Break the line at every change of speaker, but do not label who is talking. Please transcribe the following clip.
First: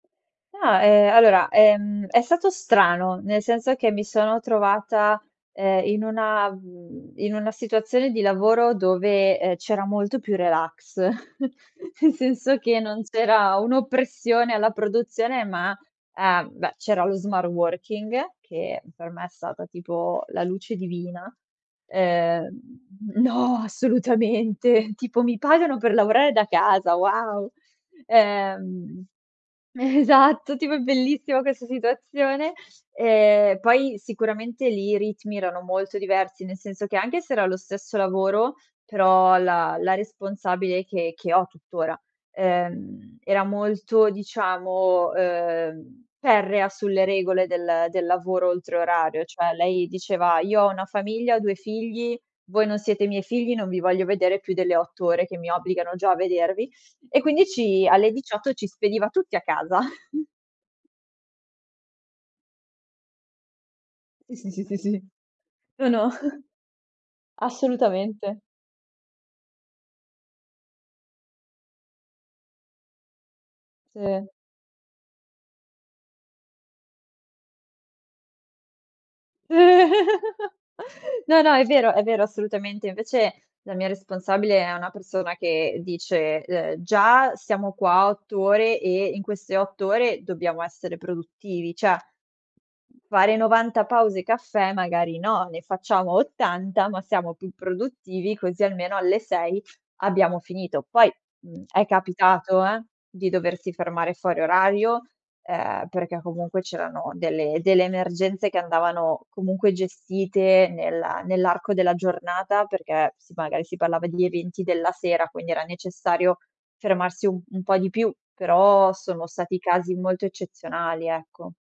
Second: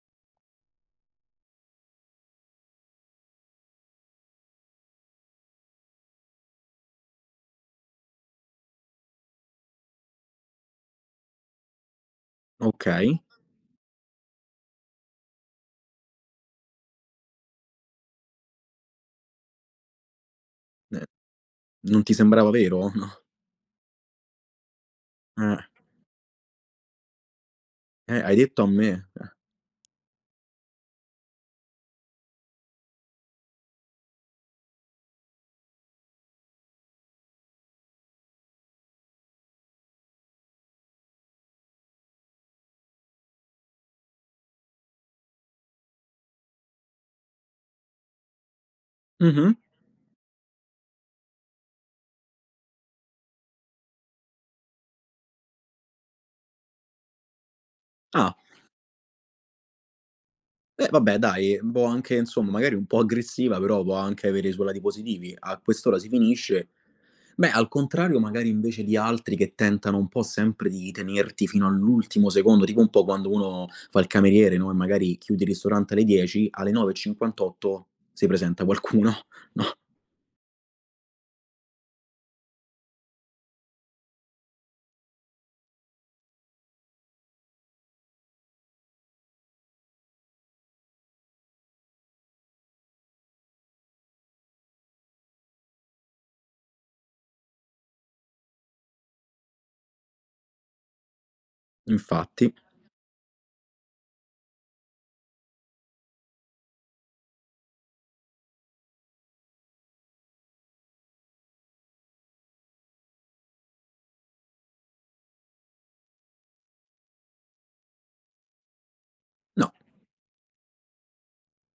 No, ehm, allora, ehm, è stato strano. Nel senso che mi sono trovata, ehm, in una mhmm, in una situazione di lavoro dove, ehm, c'era molto più relax; nel senso che non
Okay.
c'era un'oppressione alla produzione ma ehm, beh, c'era lo smart-working, che per me è stata tipo la luce
N
divina.
non ti sembrava
Ehm
vero,
mhmm,
no?
no! Assolutamente. Tipo: "Mi
Eh.
pagano per lavorare da casa? Wow!"
Eh, hai detto a
Ehm
me. Eh.
Eh, esatto, tipo è bellissima questa situazione. Ehm, poi sicuramente lì i ritmi erano molto diversi, nel senso che anche se era lo stesso lavoro, però la la responsabile che che ho tuttora, ehm, era molto, diciamo, ehm, ferrea sulle regole del del lavoro oltre orario.
Mh-mh.
Cioè lei diceva: "Io ho una famiglia, ho 2 figli, voi non siete i miei figli, non vi voglio vedere più delle 8 ore che mi obbligano già a vedervi." E quindi ci alle
Ah.
18 ci spediva tutti a casa.
Eh vabbè dai, boh, anche, insom magari un po' aggressiva però può anche
Sì,
avere i
sì, sì,
suoi
sì,
lati
sì.
positivi. "A
No,
quest'ora si
no.
finisce." Beh al contrario
Assolutamente.
magari invece di altri che tentano un po' sempre di tenerti fino all'ultimo secondo, tipo un po' quando uno fa il
Sì.
cameriere, no, e magari chiudi il ristorante alle 10, alle 9:58 si presenta qualcuno, no?
No, no, è vero, è vero, assolutamente. Invece la mia responsabile è una persona che dice, ehm: "Già siamo qua 8 ore e in queste 8 ore dobbiamo essere produttivi. Cioè: fare 90 pause caffè magari no. Ne facciamo 80, ma siamo più produttivi, così almeno alle 6 abbiamo finito." Poi, mhmm, è
Infatti.
capitato eh, di doversi fermare fuori orario, ehm, perché comunque c'erano delle delle emergenze che andavano comunque gestite nella nell'arco della giornata, perché sì, magari si parlava degli eventi della sera, quindi era necessario fermarsi u un po' di più; però sono stati
No.
casi molto eccezionali, ecco.